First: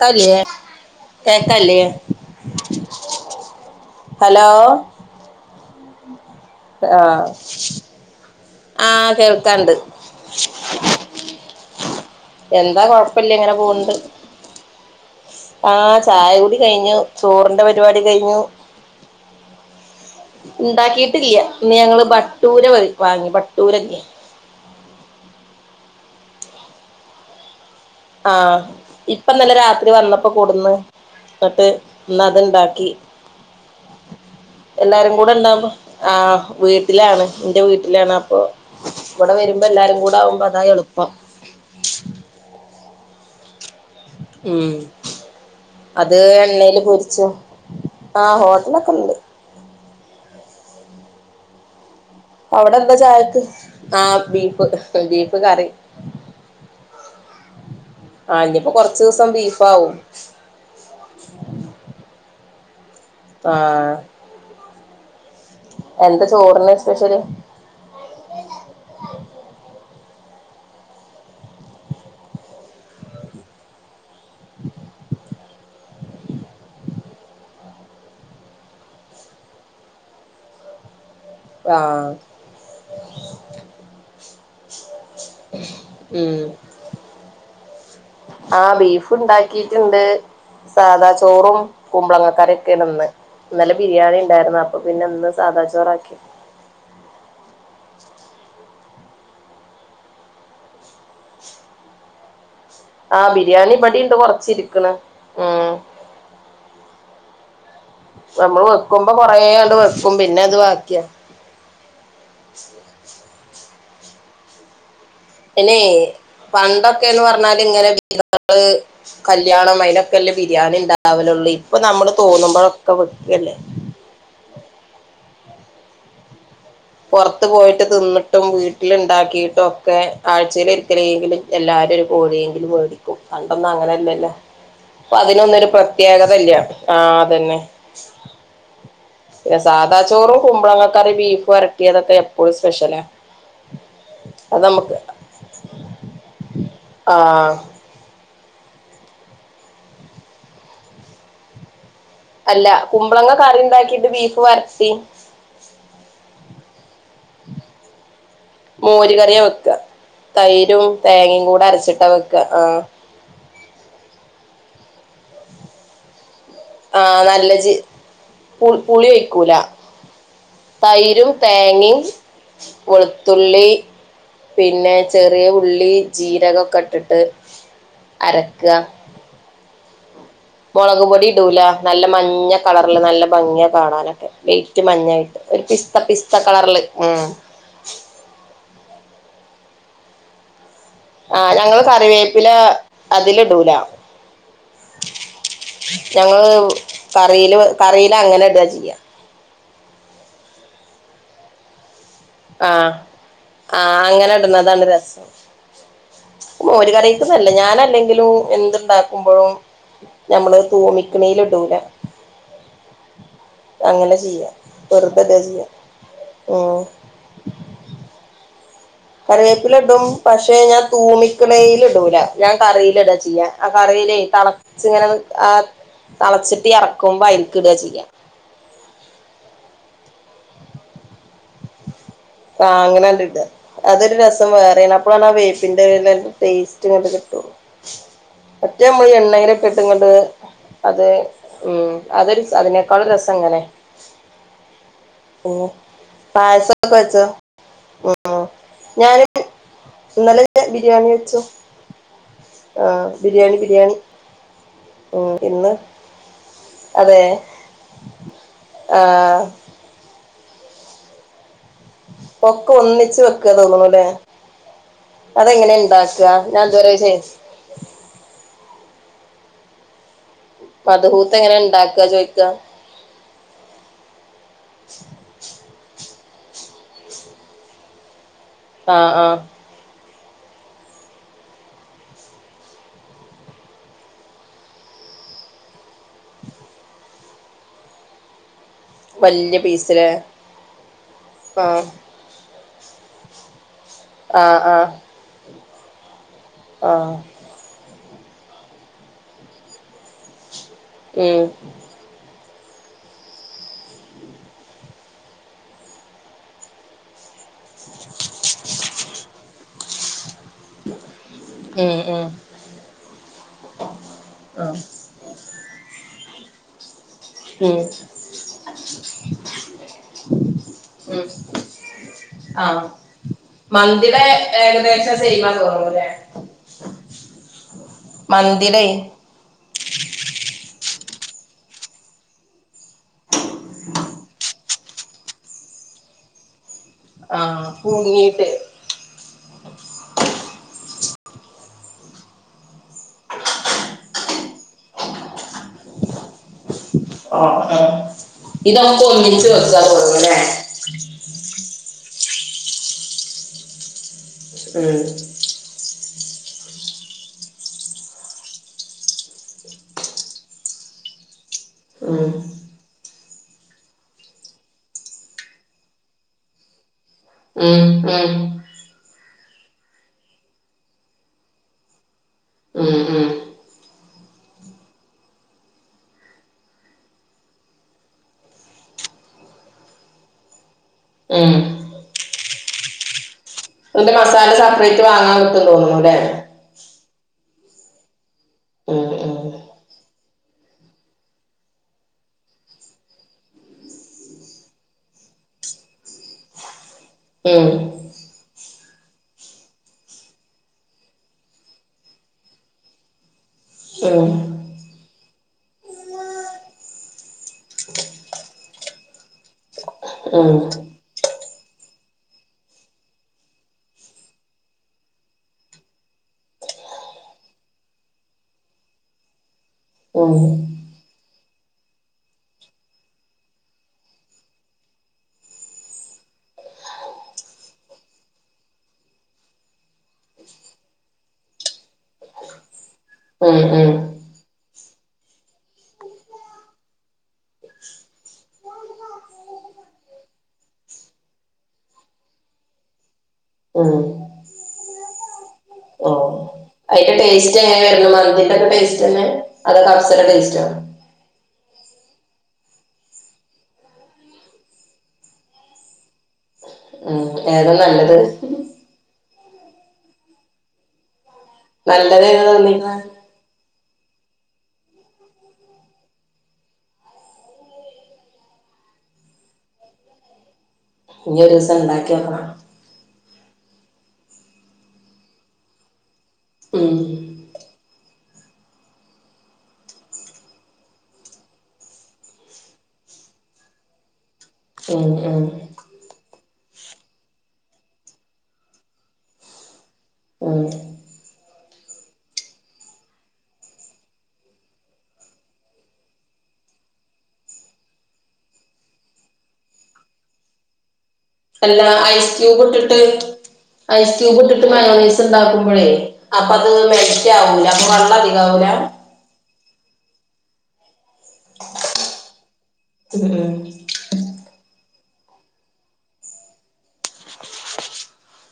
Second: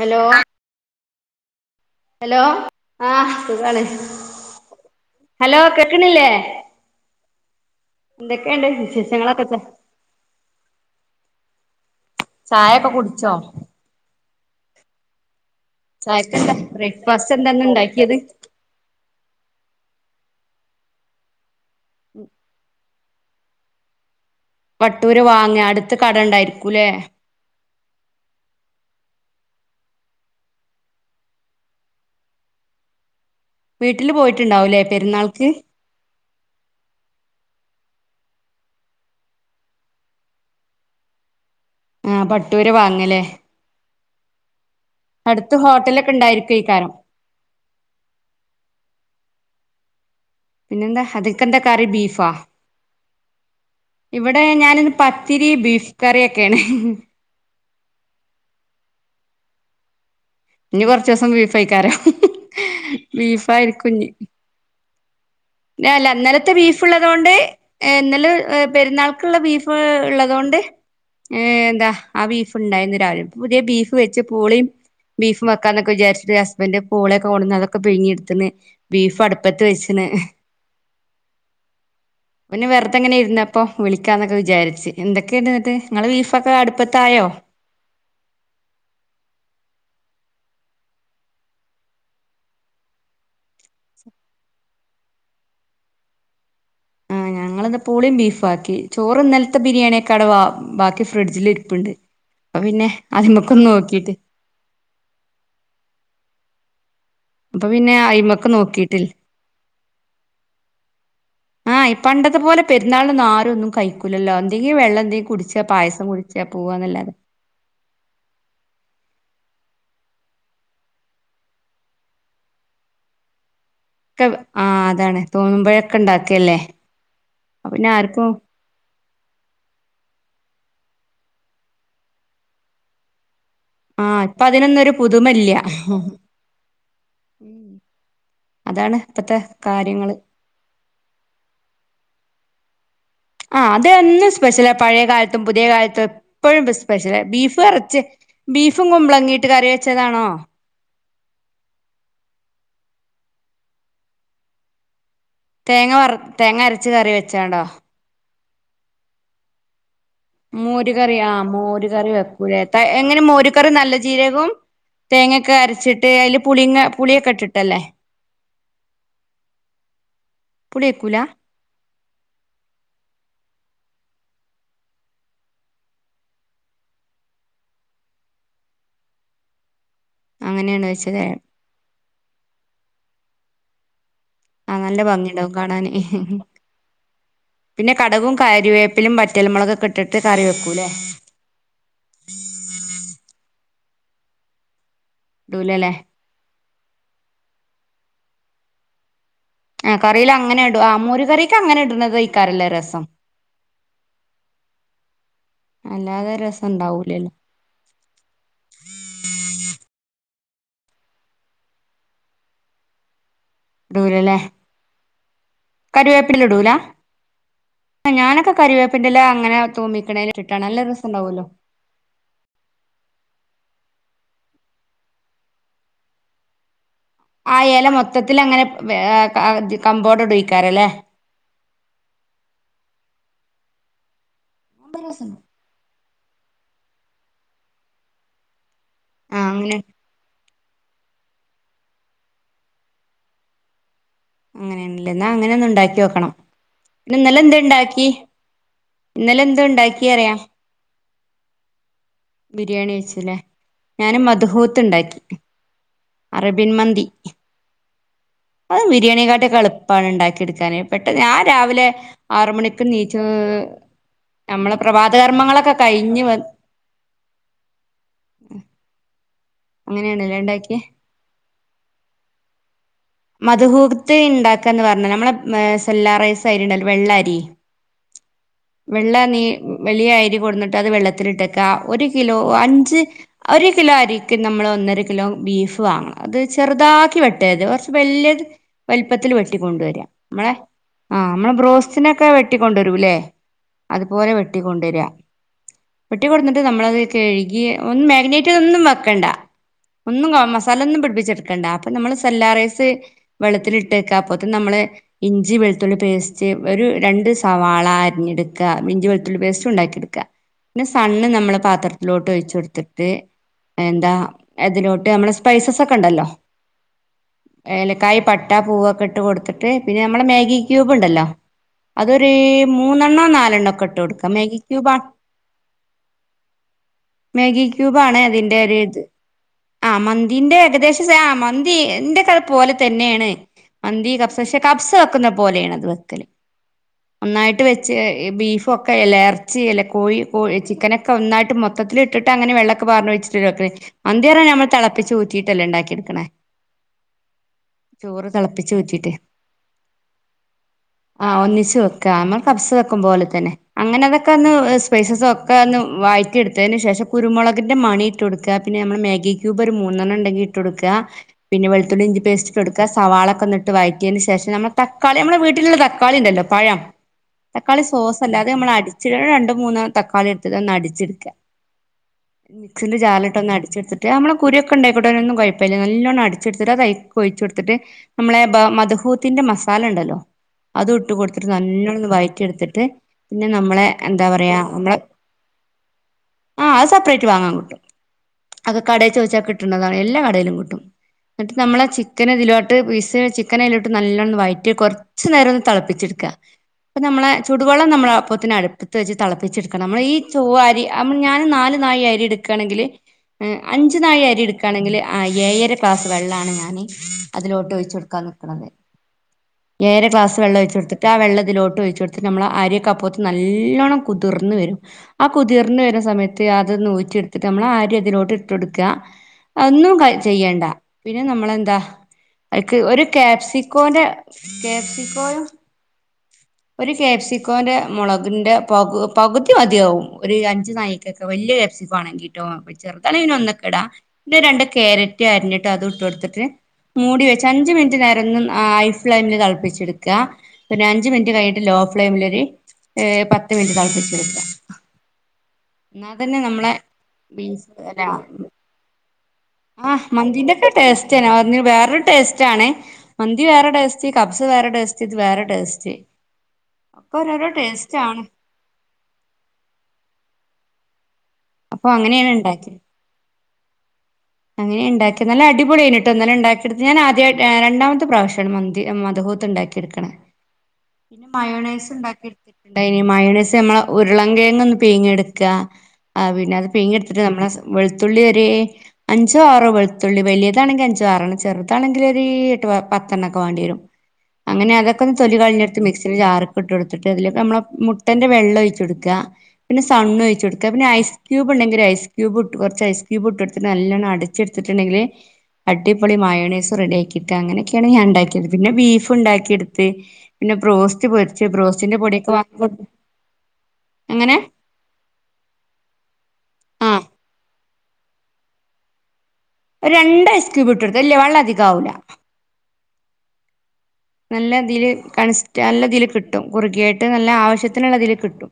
Hello തല്ലേ കേക്കാല്യ hello ആഹ് സുഖണ് ഹലോ ഹലോ കേക്കണില്ലേ ആഹ് എന്തൊക്കെയുണ്ട് ആഹ് വിശേഷങ്ങളൊക്കെ കേൾക്കാണ്ട് എന്താ ചായൊക്കെ കൊഴപ്പില്ല കുടിച്ചോ ഇങ്ങനെ പോണ്ട് ആഹ് ചായ ചായക്കെന്താ കുടി കഴിഞ്ഞു ബ്രേക്ക്ഫാസ്റ്റ് ചോറിന്റെ എന്താന്ന് പരിപാടി ഉണ്ടാക്കിയത് കഴിഞ്ഞു ഉണ്ടാക്കിട്ടില്യ ഇന്ന് ഞങ്ങൾ ബട്ടൂര വാങ്ങി ബട്ടൂരല്യേ ബട്ടൂര വാങ്ങിയ അടുത്ത് കട ഉണ്ടായിരിക്കൂല്ലേ ആഹ് ഇപ്പന്നല്ല രാത്രി വന്നപ്പോ കൂടന്ന് എന്നിട്ട് ഇന്ന് അതുണ്ടാക്കി വീട്ടില് പോയിട്ടുണ്ടാവൂലേ എല്ലാരും കൂടെ പെരുന്നാൾക്ക് ഇണ്ടാവു പോ ആഹ് വീട്ടിലാണ് എൻ്റെ വീട്ടിൽ ടിലാണ് അപ്പൊ ഇവിടെ വരുമ്പോ എല്ലാരും കൂടെ ആകുമ്പോ അതാ എളുപ്പം ആഹ് ബട്ടൂര വാങ്ങലേ ഉം ഹോട്ടലൊക്കെ അത് എണ്ണേൽ ഉണ്ടായിരിക്കുംക്കാരം പൊരിച്ചു ആഹ് ഹോട്ടലൊക്കെ ഉണ്ട് പിന്നെന്താ അതിൽ ക്കെന്താ കറി ബീഫ് ആഹ് അവിടെ എന്താ ചായക്ക് ആഹ് ഇവിടെ ബീഫ് ഞാനിന്ന് ബീഫ് പത്തിരി കറി ബീഫ് കറി ഒക്കെയാണ് ആ ഇനിപ്പോ കൊറച്ചു ദിവസം ബീഫാവും ആഹ് ബീഫായിരിക്കുംഞ്ഞി ല്ല ല്ല എന്താ ഇന്നലത്തെ ചോറിന് ബീഫ് സ്പെഷ്യല് ഉള്ളതുകൊണ്ട് ഇന്നലെ പെരുന്നാൾക്കുള്ള ബീഫ് ഉള്ളതൊണ്ട് എന്താ ആ ബീഫ് ഉണ്ടായിുന്നും പുതിയ ബീഫ് വെച്ച് പോളിയും ബീഫ് വെക്കാന്നൊക്കെ വിചാരിച്ചിട്ട് ഹസ്ബൻഡ് പൂളെൊക്കെ കൊണ്ട്ന്ന് അതൊക്കെ പിഴങ്ങി എടുത്ത്ണ് ബീഫ് അടുപ്പത്ത് വെച്ചിണ് ആഹ് പിന്നെ വെറുതെ ഇങ്ങനെ ഇരുന്നപ്പൊ വിളിക്കാന്നൊക്കെ വിചാരിച്ച് എന്തൊക്കെയ ഇണ്ട എന്നിട്ട് നിങ്ങള് ഉം ബീഫൊക്കെ അടുപ്പത്തായോ ആഹ് ബീഫ് ഉണ്ടാക്കീട്ടുണ്ട് സാദാ ചോറും കുമ്പളങ്ങാക്കറീക്കെ ആണിന്ന് ഇന്നലെ ബിരിയാണി ഉണ്ടായിരുന്നു അപ്പൊ പിന്നെ ഇന്ന് സാദാ ചോറാക്കി ഉം ഞങ്ങളിന്ന് പൂളേം ബീഫും ആക്കി ചോറും ഇന്നലത്തെ ബിരിയാണിയൊക്കെ അവടെ ബാക്കി ഫ്രിഡ്ജിൽ ഇരിപ്പുണ്ട് പിന്നെ ആഹ് അതിമുക്ക ബിരിയാണി ഇബടിണ്ട് നോക്കിട്ട് കൊറച്ചിരിക്കണ് അപ്പൊ പിന്നെ അയിമക്ക് നമ്മൾ നോക്കിട്ടില്ല വെക്കുമ്പോ കൊറേയങ്ങട് വെക്കും പിന്നെ അത് ബാക്കിയാ ആഹ് പണ്ടത്തെ പോലെ പെരുന്നാളിനൊന്നും ആരും ഒന്നും കയിക്കക്കൂല്ലല്ലോ എന്തെങ്കിലും വെള്ളം എന്തെലും പിന്നെ പണ്ടൊക്കെന്ന് പറഞ്ഞാല് ഇങ്ങനെീ [inaudible] കല് കല്യാണം അതിനൊക്കെല്ലേ ബിരിയാണി ഉണ്ടാവലുള്ളൂ ഇപ്പൊ നമ്മള് തോന്നുമ്പോഴൊക്കെ വെക്കല്ലേ ഒക്കെ ആഹ് അതാണ് തോന്നുമ്പോഴൊക്കെ ഉണ്ടാക്കിയല്ലേ പുറത്ത് പോയിട്ട് തിന്നിട്ടും വീ ഉണ്ടാക്കിയിട്ടൊക്കെ ആഴ്ചയിൽ ഒരിക്കലെങ്കിലും എല്ലാരും ഒരു കോഴിയെങ്കിലും മേടിക്കും പണ്ടൊന്നും ആഹ് അങ്ങനല്ലല്ല ഇപ്പൊ അതിനൊന്നൊരു ഇപ്പൊ പുതുമല്ല അതിനൊന്നരു പ്രത്യേകത ഇല്ല ആ അതന്നെ അതാണ് ഇപ്പത്തെ പിന്നെ സാദാ കാര്യങ്ങള് ചോറും കുമ്പളങ്ങക്കറി ബീഫ് വരട്ടിയതൊക്കെ എപ്പോഴും സ്പെഷ്യലാ ആ അതെന്നും അത് സ്പെഷ്യല നമുക്ക് പഴയ കാലത്തും പുതിയ കാലത്തും എപ്പോഴും സ്പെഷ്യല ആ ബീഫ് കുറച്ച് ബീഫും കുമ്പളങ്ങീയിട്ട് കറി വെച്ചതാണോ അല്ല കുമ്പളങ്ങ കറി ഉണ്ടാക്കിട്ട് ബീഫ് വരത്തി തേങ്ങ വറുത്ത് തേങ്ങ അരച്ച കറി വെച്ചാണ്ടോ മോര് കറിയാ വെക്ക്വ മോരു കറി ആ മോരുകറി വെക്ക വെക്കൂല ഇത്താ ആഹ് എങ്ങനെ മോര് ക്കറി [unintelligible] നല്ല ജീരകവും തേങ്ങൊക്കെ അരച്ചിട്ട് അതി ആഹ് നല്ല ജ്ജ് പു പുളി വെക്കൂല പുളി വെക്കൂല തൈരും തേങ്ങയും വെളുത്തുള്ളി പിന്നെ ചെറിയ ഉള്ളി ജീരകൊക്കെ ഇട്ടിട്ട് അരക്കുക അങ്ങനെയാണ് വെച്ചതേ നല്ല മഞ്ഞ കളറില് നല്ല ഭംഗിയ കാണാനൊക്കെ ആ വെറ്റ് നല്ല മഞ്ഞായിട്ട് ഭംഗിയുണ്ടാവും ഒരു കാണാന് പിസ്ത പിസ്ത കളറില് ഉ എപ്പിലുംറ്റൽ മുളൊക്കെ ഇട്ട് കറി വെക്കൂല്ലേ ആഹ ഞങ്ങള് കറിവേപ്പില അതില ഇടൂല ഇടൂലല്ലേ ഞങ്ങള് കറിയില് കറിയില അങ്ങനെ എടുതാ ചെയ്യാ ആ കറിയിോ അങ്ങെ ഇട ആ മോര് കറിക്ക അങ്ങനെ ഇടുന്നത് ഇക്കാരല്ലേ ആഹ രസം ആഹ അങ്ങനെ ഇടുന്നതാണ് രസം അല്ലാതെ രസം മോര് ഉണ്ടാവൂലല്ലോ കറിക്കുന്നല്ല ഞാനല്ലെങ്കിലും എന്ണ്ടാക്കുമ്പോഴും നമ്മള് തൂമിക്കണല ഇടൂരാ അങ്ങനെ ഇടൂലല്ലേ ചെയ്യാ വെറുതെതാ ചെയ്യാ കരുവേപ്പില ഉ നക്ക കറിവേപ്പില ഇടും പക്ഷെ ഞാൻ രസം ഉണ്ടാവുമല്ലോ തൂമിക്കടൽ ഇടൂല ഞാൻ കറിൽ ഇടാ ചെയ്യാ ആ കറിയില തിളച്ചിങ്ങനെ തിളച്ചിട്ടി ഇറക്ക ആ ഇല മൊത്തത്തിൽ അങ്ങനെ കമ്പോഡടുഴിക്കാറല്ലേ ആ അങ്ങനെ ഇ അതൊരു രസം വേറെണപ്പഴാണ് ആ രസണ്ട് വേപ്പിന്റെ ടേസ്റ്റ് ഇങ്ങ കിട്ട മറ്റേ മുള ആഹ് എണ്ണനൊക്കെ അങ്ങനെ ഇട്ടും ഇങ്ങോട്ട് അത് ഉം അതൊരു അതിനേക്കാൾ രസം എങ്ങനെ അങ്ങനെയല്ലേ എന്നാ അങ്ങനെയ ഒന്ന ഉണ്ടാക്കി വെക്കണം പായസൊക്കെ വെച്ചോ ഇന്നലെ എന് ഇണ്ടാക്കി ഇന്നലെ എന്ത ഉണ്ടാക്കി അറിയാം ാന വെച്ചു ബിരിയാണി ആഹ് അച്ചുല്ലേ ബിരിയാണി ബിരിയാണി ഞാനൻ മധുഹൂത്ത്ണ്ടാക്കി ഉം ഇന്ന് അറബിൻ മതി അതെ അത് ബിരിയാണിയ ആഹ് കാാട്ടെളുപ്പാണ് ഉണ്ടാക്കി എടുക്കാാന് പട്ട് ഞാൻ രാവിലെ രാവിലെ ആറ ഒക്കെ മണക്ക് നീച്ച ഒന്നിച്ച് വെക്കാ തോന്നുണുല്ലേ നമ്മള് അതെങ്ങനെ പ്രഭാതകർമ്മങ്ങളൊക്കെ കഴിഞ്ഞു ഇണ്ടാക്കാ ഞാൻ ഇതുവരെ ചെയ് അങ്ങനെയാണല്ലേ മധഭൂത്ത് എങ്ങനെ ഉണ്ടാക്കുക ചോയ്ിക്കാ മധുഹൂത്തി ഉണ്ടാക്കാ എന്ന് പറഞ്ഞ നമ്മളെ സെല്ലാറ വെ വെ ന വ വെ ആഹ് ആഹ് ക അ ക അ നമ്മോ ബീഫ് വാങ്ങണം അത് ചെറുതാക്കി വെട്ടേത് വല വലല്പ്പത്തിൽ വല്യ വെട്ടണ്ടുവരാ പീസിലേ നമ്മളെ ആ നമ്മെ ആഹ് ബ്രോസ്റ്റിനൊക്കെ വെട്ടിക്കൊണ്ടുവരൂല്ലേ അതുപോലെ ആഹ് ആഹ് വെട്ടിക്കൊണ്ടുവരി വെട്ടിിക്ക കൊടുത്തിിട്ട് നമ്മളത് ആഹ് കഴുകി ഒന്നും മാഗ്നേറ്റ ഒന്നും വെക്കണ്ട ഒന്നും സ്ഥൊും ഉം പിടിപ്പിച്ചെടുക്കണ്ട അപ്പ നമ്മള് സെല്ലാറ വെ നമ്മ ഇഞ്ചി വെളുത്തുള്ളി പേ സവാള അരിഞ്ഞെടുക്കുക ഇിഞ്ച വളുത്തുള്ളി പേസ്റ്റ ഉണ്ടാക്കിയെടുക്കുക പിന്നെ സണ്ണ് നമ്മള് ഉം ഉം പാത്രത്തിലോട്ട് ഒഴിച്ച കൊടുത്തിട്ട് എന്താ ആഹ് അതിോട്ട് നമ്മള സ്പൈസസ ഒക്കെ ഉണ്ടല്ലോ ഉം ഏലക്കായ പട്ട പൂവൊക്കെ ഇട്ട് കൊടുത്തിട്ട് പിന്നെ നമ്മളെ മാഗി ക്യൂബ് ഉം ഉണ്ടല്ലോ അതൊരു ആഹ് മൂന്നെണ്ണോ നാലെണ്ണമോ ഒക്കെ ഇട്ട് മന്തിടെ കൊടുക്ക മേഗി ക്യൂബാ ഏകദേശം സെയിമാ തോന്നൂല്ലേ മേഗി ക്യൂബ് ആാണ് അതിന്റെ മന്തിടെ ഒത് ആ മന്തിറെ ഏകദേശം ആ മന്തി എന്റെ ക പോലെ തന്നെയാണ് മന്തി ക കബ്സ് വെക്കുന്ന പോലെയാണ് അത് വെക്കല് നന്നായിട്ട് ആഹ് വെച്ച് പുഴുങ്ങീട്ട് ബീഫൊക്കെ അല്ല ഇറച്ചില്ല കോഴി കോ ചിക്കനൊെ ഒന്നായിട്ട് മൊത്തത്തില ഇട്ട് അങ്ങനെൊെ പറഞ്ഞു വച്ചിട്ട്െ അന്യേറ ഞമ്മൾ തിപ്പച്ച് ഊറ്റീട്ടല്ലേ ഉണ്ടാക്കിടുണേ [inaudible] ആ ആ ഇത്മുക്ക് ഒന്നിച്ച് വച്ചാ പോറവൂല്ലെ ആഹ ഒന്നിച്ചു വെക്കമ്മ കബ്സ വെക്ക പോലെ തന്നെ അങ്ങനെ അതൊക്കെ ഒന്ന് സ്പേസ ഒക്കെ ഒന്ന് വായി എടുത്തന് ശേഷം കുരുമുളകിന്റെ മണി ഇട്ട കൊടുക്കുക പിന്നെ നമ്മള് മാഗി ക്ൂബ് ഒരു മൂെണ്ണം ഉണ്ടെങ്കി ഇട്ട് കൊടുക്ക പിന്നെ പുളിയിഞ്ചി ഉം പേസ്റ്റ് ഇട്ട് കൊടുക്കാം സവാളൊക്കെ നിട്ട് വയറ്റിയതിന് ശേഷം നമ്മൾ തക്കാളി നമ്മുടെ വീട്ടിലുള്ള തക്കാളി ഉണ്ടല്ലോ പഴം തക്കാളി ഉം സോസസ് ഉം അല്ലാതെ നമ്മൾ അടിച്ച രണ്ടും മൂന്ന തക്കാളി എടുത്തിട്ട് ഒന്ന് അടിച്ചെടുക്ക മിക്സിന്റെ ഉം ജാറിലിട്ട് ഒന്ന് അടിച്ചെടുത്തിട്ട് അ നമ്മള് കുരു ഒക്കെ ഉണ്ടായിക്കോട്ടെ ഒന്ന കുഴപ്പമില്ല നല്ലോണംടിച്ചെടുത് [unintelligible] ഒഴിച്ച കൊടുത്തിട്ട് നമ്മളെ മധഹൂത്തിന്റെ മസാല ഉണ്ടല്ലോ അത് ഇട്ട് ഉം ഉം കൊടുത്തിട്ട് ഉം നല്ല വഴറ്റി എടുത്തിട്ട് പിന്നെ നമ്മളെ ഇതിന്റെ എന്താ മസാല പറയ നമ്മെ സെപ്പറേറ്റ് വാങ്ങാൻ കിട്ടും തോന്നുന്നുല്ലേ ആ അത് സെപ്പറേറ്റ് വാങ്ങാൻ കൊട്ടും അത് ഉം കടയിൽ ഉം ചോദിച്ചാൽ കിട്ടണതാണ് എല്ലാ കടയിലും കിട്ടും എന്നിട്ട് നമ്മളെ ചിക്കന് ഇതിലോട്ട് പീസ് ആക്കി ചിക്കന ഇതിലോട്ട് നല്ലോണം വൈറ്ററ്റ് കുറച്ചു നേരം ഒന്ന് തിളപ്പിച്ചെടുക്കാം അപ്പ നമ്മളെ ഉം ചൂടുവെള്ളം നമ്മളെപ്പത്തിനടു അടുത്ത് വെച്ച് തിളപ്പിച്ചെടുക്കണം നമ്മള് ഈ ചോറ് അരി ഞാൻ നാ നായ അരി എടുക്കുകയാണെങ്കില് അഞ്ചു നാ ഉം അരി എടുക്കുകയാണെങ്കിൽ ആ ഏ ഏഴര ക്ലാസ്സ് വെള്ളാണ് ഞാന് അതിലോട്ട് വച്ച് കൊടുക്കാൻ വെക്കണത് ഏറെ ഗ്ലാസ് ഉം വെള്ള ഒഴിച്ചു കൊടുത്തിട്ട് ആ വെള്ളത്തിലോട്ട് ഒഴിച്ചെടുട്ട് നമ്മൾ ആ അരിയക്കെപ്പോകത്ത് നല്ലോണം കുതിർ കുതിർന്ന വരും ആ കുതിർന്ന വരുന്ന സമയത്ത് അത് ഊറ്റി എടുത്തിട്ട് നമ്മള ആ അരി അതിലോട്ട് ഇട്ട് കൊടുക്കുക ഒന്നും ക ഉം ചെയ്യണ്ട പിന്നെ നമ്മളെന്താ ഒരു കാപ്സിക്കോന്റെ കാപ്സിക്കോ ഒരു കാപ്സിക്കോന്റെ മുളകിന്റെ പകു പകുതി മതിയാവും ഒരു അഞ്ചു നായിക്കൊക്കെ വലിയ ണെങ്കിട്ടോ ചെറു അല്ലെ ഇന ഉം ഒന്നൊക്കെ ഉം ഇടാന്റെ രണ്ട് ക്യാരറ്റ് അരിഞ്ഞിട്ട് അത് ഇട്ടു കൊടുത്തിട്ട് മൂടി വെച്ച് അഞ്ച് മിനിറ്റ് നേരം ഒും ഐഫ ഫ്ലൈമില് തിളപ്പിച്ചെടുക്കുക ഒരു അഞ്ച് മിനിറ്റ് കഴിഞ്ഞിട്ട് ലോ ഫ്ലെയിമിൽൊ ഒരു പത്ത് മിനിറ്റ് ഉം തിളപ്പിച്ച് എടുക്കാം എന്നാതന്നെ നമ്മ അതിന്റെ ടേസ്റ്റ് എങ്ങനെയായിരുന്നു മന്തി ടേസ്റ്റ് തന്നെ ആഹ് മന്തിന്റെ ടേസ്റ്റ് തന്നെയായിരുന്നു ടേസ് വേറൊരു ടേസ്റ്റ് ആണേ മന്തി വേറെ ടേസ്റ്റ് കബ്സസ് വേറെ ടേസ്റ്റ് ഇത് വേറെ ടേസ്റ്റ് ഒക്കെ ഉം രോരോ ഏതാ ടേസ്റ്റ് നല്ലത് ആണ് അപ്പൊ നല്ലത് അങ്ങനെയാണ് ഏതാ ഉണ്ടാക്കിയത് തോന്നിയിരുന്നു അങ്ങനെ ഉണ്ടാക്കിയ നല്ല അടിപൊളി കഴഞ്ഞിട്ട് ഒന്നാലും ഉണ്ടാക്കിയെടുത്ത് ഞാൻ ആദ്യ രണ്ടാമത്തെ പ്രാവശ്യമാണ് മന്തി. മ മദഹൂത്ത ഉണ്ടാക്കിയെടുക്കണ പിന്നെ ഇനി ഒരുസം മയോണൈസ് ഉണ്ടാക്കി നോക്കണം എടുത്തിട്ടുണ്ട മയോണിസ് നമ്മ ഉരുളക്കിഴങ്ങ് ഒന്ന് പിഴിഞ്ഞെടുക്കുക അത് ഉം പിഴിഞ്ഞെടുത്തിട്ട് വെളുത്തുള്ളി [unintelligible] അഞ്ചോ ആറോ വെളുത്തുള്ളി വലിയതാണെങ്കിൽ അഞ്ചോ ആറണ്ണ ചെറുതാണെങ്കിൽ ഒരു എട്ട് പത്തെണ്ണ ഒക്ക വേണ്ടി വരും അങ്ങനെ അതൊക്കെ ഉം ഒന്ന് തൊലി ഉം കളിഞ്ഞെടുത്ത് മിക്സി ജാറും ഇട്ട് കൊടുത്തിട്ട് അതിലൊക്കെ നമ്മ മുട്ടന്റെ വെള്ളം ഒഴിച്ച കൊടുക്കുക പിന്നെ സണ് ഒഴിച്ചു ഉം കൊടുക്കുക പിന്നെ ഐസ്ക്യൂബ് ഇ ഉണ്ടെങ്കിൽ ഐസ് ക്യൂബ് കുറച്ച് ഐസ് ക്യൂബ് ഇട്ട്ടു നല്ലണം അടച്ചെടുത്തിട്ടുണ്ടെങ്കില് അട്ടടിപ്പൊളി മായോണേസം റെഡിയ ആാക്കിയിട്ട് അങ്ങനെയൊക്കെയാണ് ഞാൻ ഉണ്ടാക്കിയത് പിന്നെ ബീഫ് ഉണ്ടാക്കിയെടുത്ത് പിന്നെ പ്രോസ്റ്റ് അല്ല ഐസ്ക്യൂബ് ഇട്ടിട്ട് ഐസ് അങ്ങനെ ക്യൂബ് ഇട്ടിട്ട് മനോനീസ് ഉണ്ടാക്കുമ്പോഴേ അപ്പ അത് ആ മെൽറ്റ് ആവൂല വള്ള അധിക ആവല ഒരു രണ്ടയസ് ക്യൂബിട്ട എടുത്ത അല്ലേ വെള്ളം അധിക ആവൂല ഉം നല്ല ഇതിൽ കണി നല്ലതില് കിട്ടും കുറുകിയായിട്ട് നല്ല ആവശ്യത്തിനുള്ള ഇതിൽ കിട്ടും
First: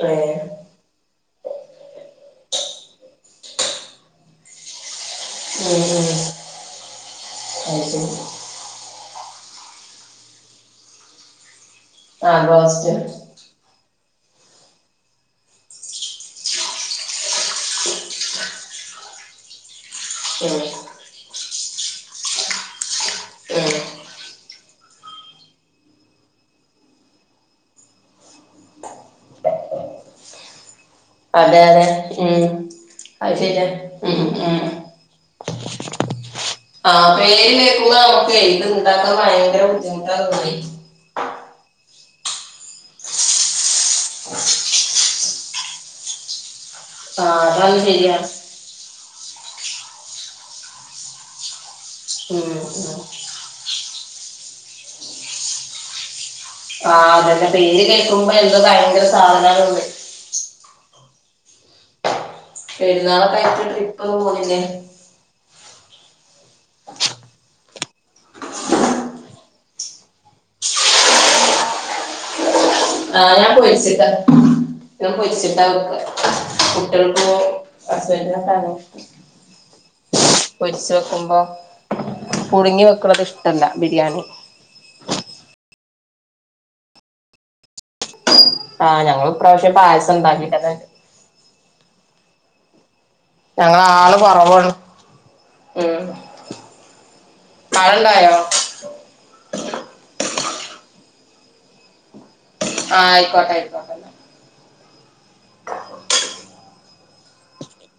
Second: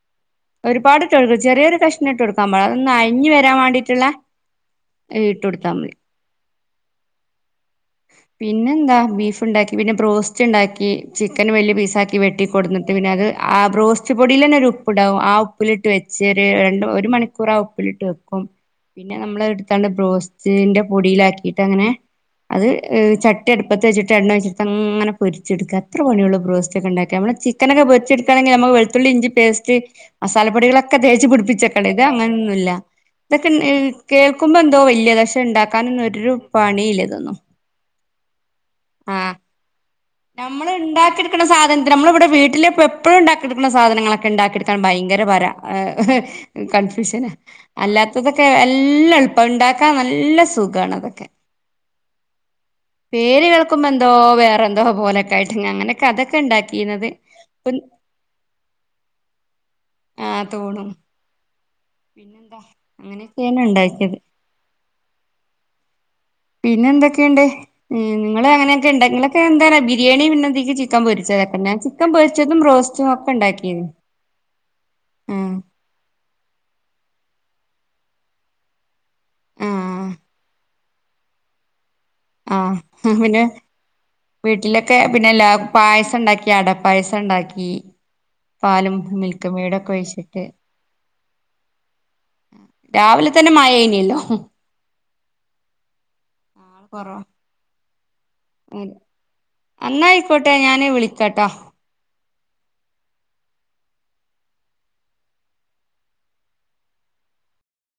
അ ഒരുപാട് ചെറുത് ചെറിയ ഒരു കഷ്ണം ഇട്ടു കൊടുക്കാൻ ഇട്ട് കൊടുക്കാൻ പാടുള്ളൂ അതൊന്നും അഴഞ്ഞു വരാൻ വേണ്ടിട്ടുള്ള ഇട്ടുകൊടുത്താ ഉം മതി ഉം അത് ശരി പിന്നെ എന്താ ബീഫ് ഉണ്ടാക്കി പിന്നെ ബ്രോസ്റ്റ് ഉണ്ടാക്കി ചിക്കൻ വലിയ പീസ് തട്ടി ആഹ് വെട്ടി ബ്രോസ്റ്റ് കുടഞ്ഞിട്ട്പിന്നെത്ആ ബോ കുച്ചുപ്പൊടിൽ തന്നെ ഒരു ഉപ്പ് ഇടാവും ആ ഉപ്പിലിട്ട് വെച്ച് ഒരു ര ഒരു മണിക്കൂർ ആ ഉപ്പിലിട്ട് വെക്കും പിന്നെ നമ്മള് എടുത്താണ്ട് ഉം ബ്രോസ്റ്റന്റെ പൊടിയിലാക്കിട്ട് അങ്ങനെ അത് ചട്ടി ഉം അടുപ്പത്ത് വെച്ചിട്ട് എണ്ണം വെച്ചെടുത്ത് അങ്ങനെ പൊരിച്ചെടുക്കുക അത്ര പണിയുള്ള ബ്രോസ്റ്റ ഒക്കെ ഉണ്ടാക്കി നമ്മള് ചിക്കനൊക്കെ വെച്ച്െടുക്കുകണെങ്കിൽ നമു വെളത്തുള്ളി ഇഞ്ച പേസ്റ്റ് മസാലപ്പൊടികളക്കെ ഒക്കെ തേച്ചച്ച് അതെ അതെ പിടിപ്പിച്ചക്കട ഇത് ഉം അങ്ങനെയൊന്നുമ ഇല്ല അത് ഇതൊക്കെ ശരിയാ ഉം ഉം ഉം കേൾക്കുമ്പോ എന്തോ വലിയ കശം ഉണ്ടാക്കാനൻൊന്നരു പണിയില്ലേ തോന്നുന്നു നമുക്ക് ഇത് ഇണ്ടാക്കാ ഭയങ്കര ബുദ്ധിമുട്ടാ തോന്നി സാധനത്തി നമ്മളിവിടെ വീട്ടില എപ്പോഴും ഉണ്ടാക്കിെടുക്കുന്ന സാധനങ്ങളൊക്കെ ഉണ്ടാക്കിെടുക്കാൻ ഭയങ്കരരാ് കൺഫ്യൂഷന ആഹ് അതാണ് ശരിയാ അല്ലാത്തതൊക്കെ എല്ല ഇപ്പ ഇണ്ടാക്കാ നല്ല സുഖണ അതൊക്കെ ഉം ഉം പേര് കേൾക്കുമ്പോ എന്തോ വേറെ എന്തോ പോലൊക്കെ ആയിട്ട് അങ്ങനൊക്കെ അതൊക്കെ ഉണ്ടാക്കി അതെന്റെ പേര് കേൾക്കുമ്പോ എന്താ ഭയങ്കര സാധനങ്ങളുണ്ട് ആ തോണും പിന്നെന്താ പെരുന്നാള കയറ്റ അങ്ങനെയൊക്കെയാണ് ട്രിപ്പ് ഇണ്ടാക്കിയത് ഒന്നന്ന് പോന്നില്ലേ പിന്നെ എന്തൊക്കെയുണ്ട് നിങ്ങള് അങ്ങനെയൊക്കെ ഉണ്ട് നിങ്ങളൊക്കെ എന്ത ബിരിയാണി പിന്നെന്തെങ്കക്ക് ചിക്കൻ പൊരിച്ചതൊെന്നെ ചിക്കൻ പൊരിച്ചതും ോ ആഹ ഞാൻ പൊരിച്ചിട്ടാ ഞാൻ പൊരിച്ചിട്ടാ കുട്ടികൾക്ക് അ സന്ന ആഹ് പൊരിിച്ചു വെക്കുമ്പോൾ ആഹ പിന്നെ ബിരിയാണി വീട്ടിലൊക്കെ പിന്നെല്ല പായസ പസ ഉണ്ടാക്കി അടപ്പായസം ഉണ്ടാക്കി പാലും ആഹ് ഞങ്ങൾ മിൽക്കും ഇപ്രാവശ്യം വീടൊക്കെ പായസം ഒഴിച്ചിട്ട് ഉണ്ടാക്കിട്ടന്നെ രാവിലെ തന്നെ മായനല്ലോ മ് നള്െ കൊറോ തഴെണ്ടായോ അ അന്നായിക്കോട്ടെ ഞാന് വിളിക്കാട്ടോ ആഹ ആയിക്കോട്ടെ ആയിക്കോട്ടെല്ല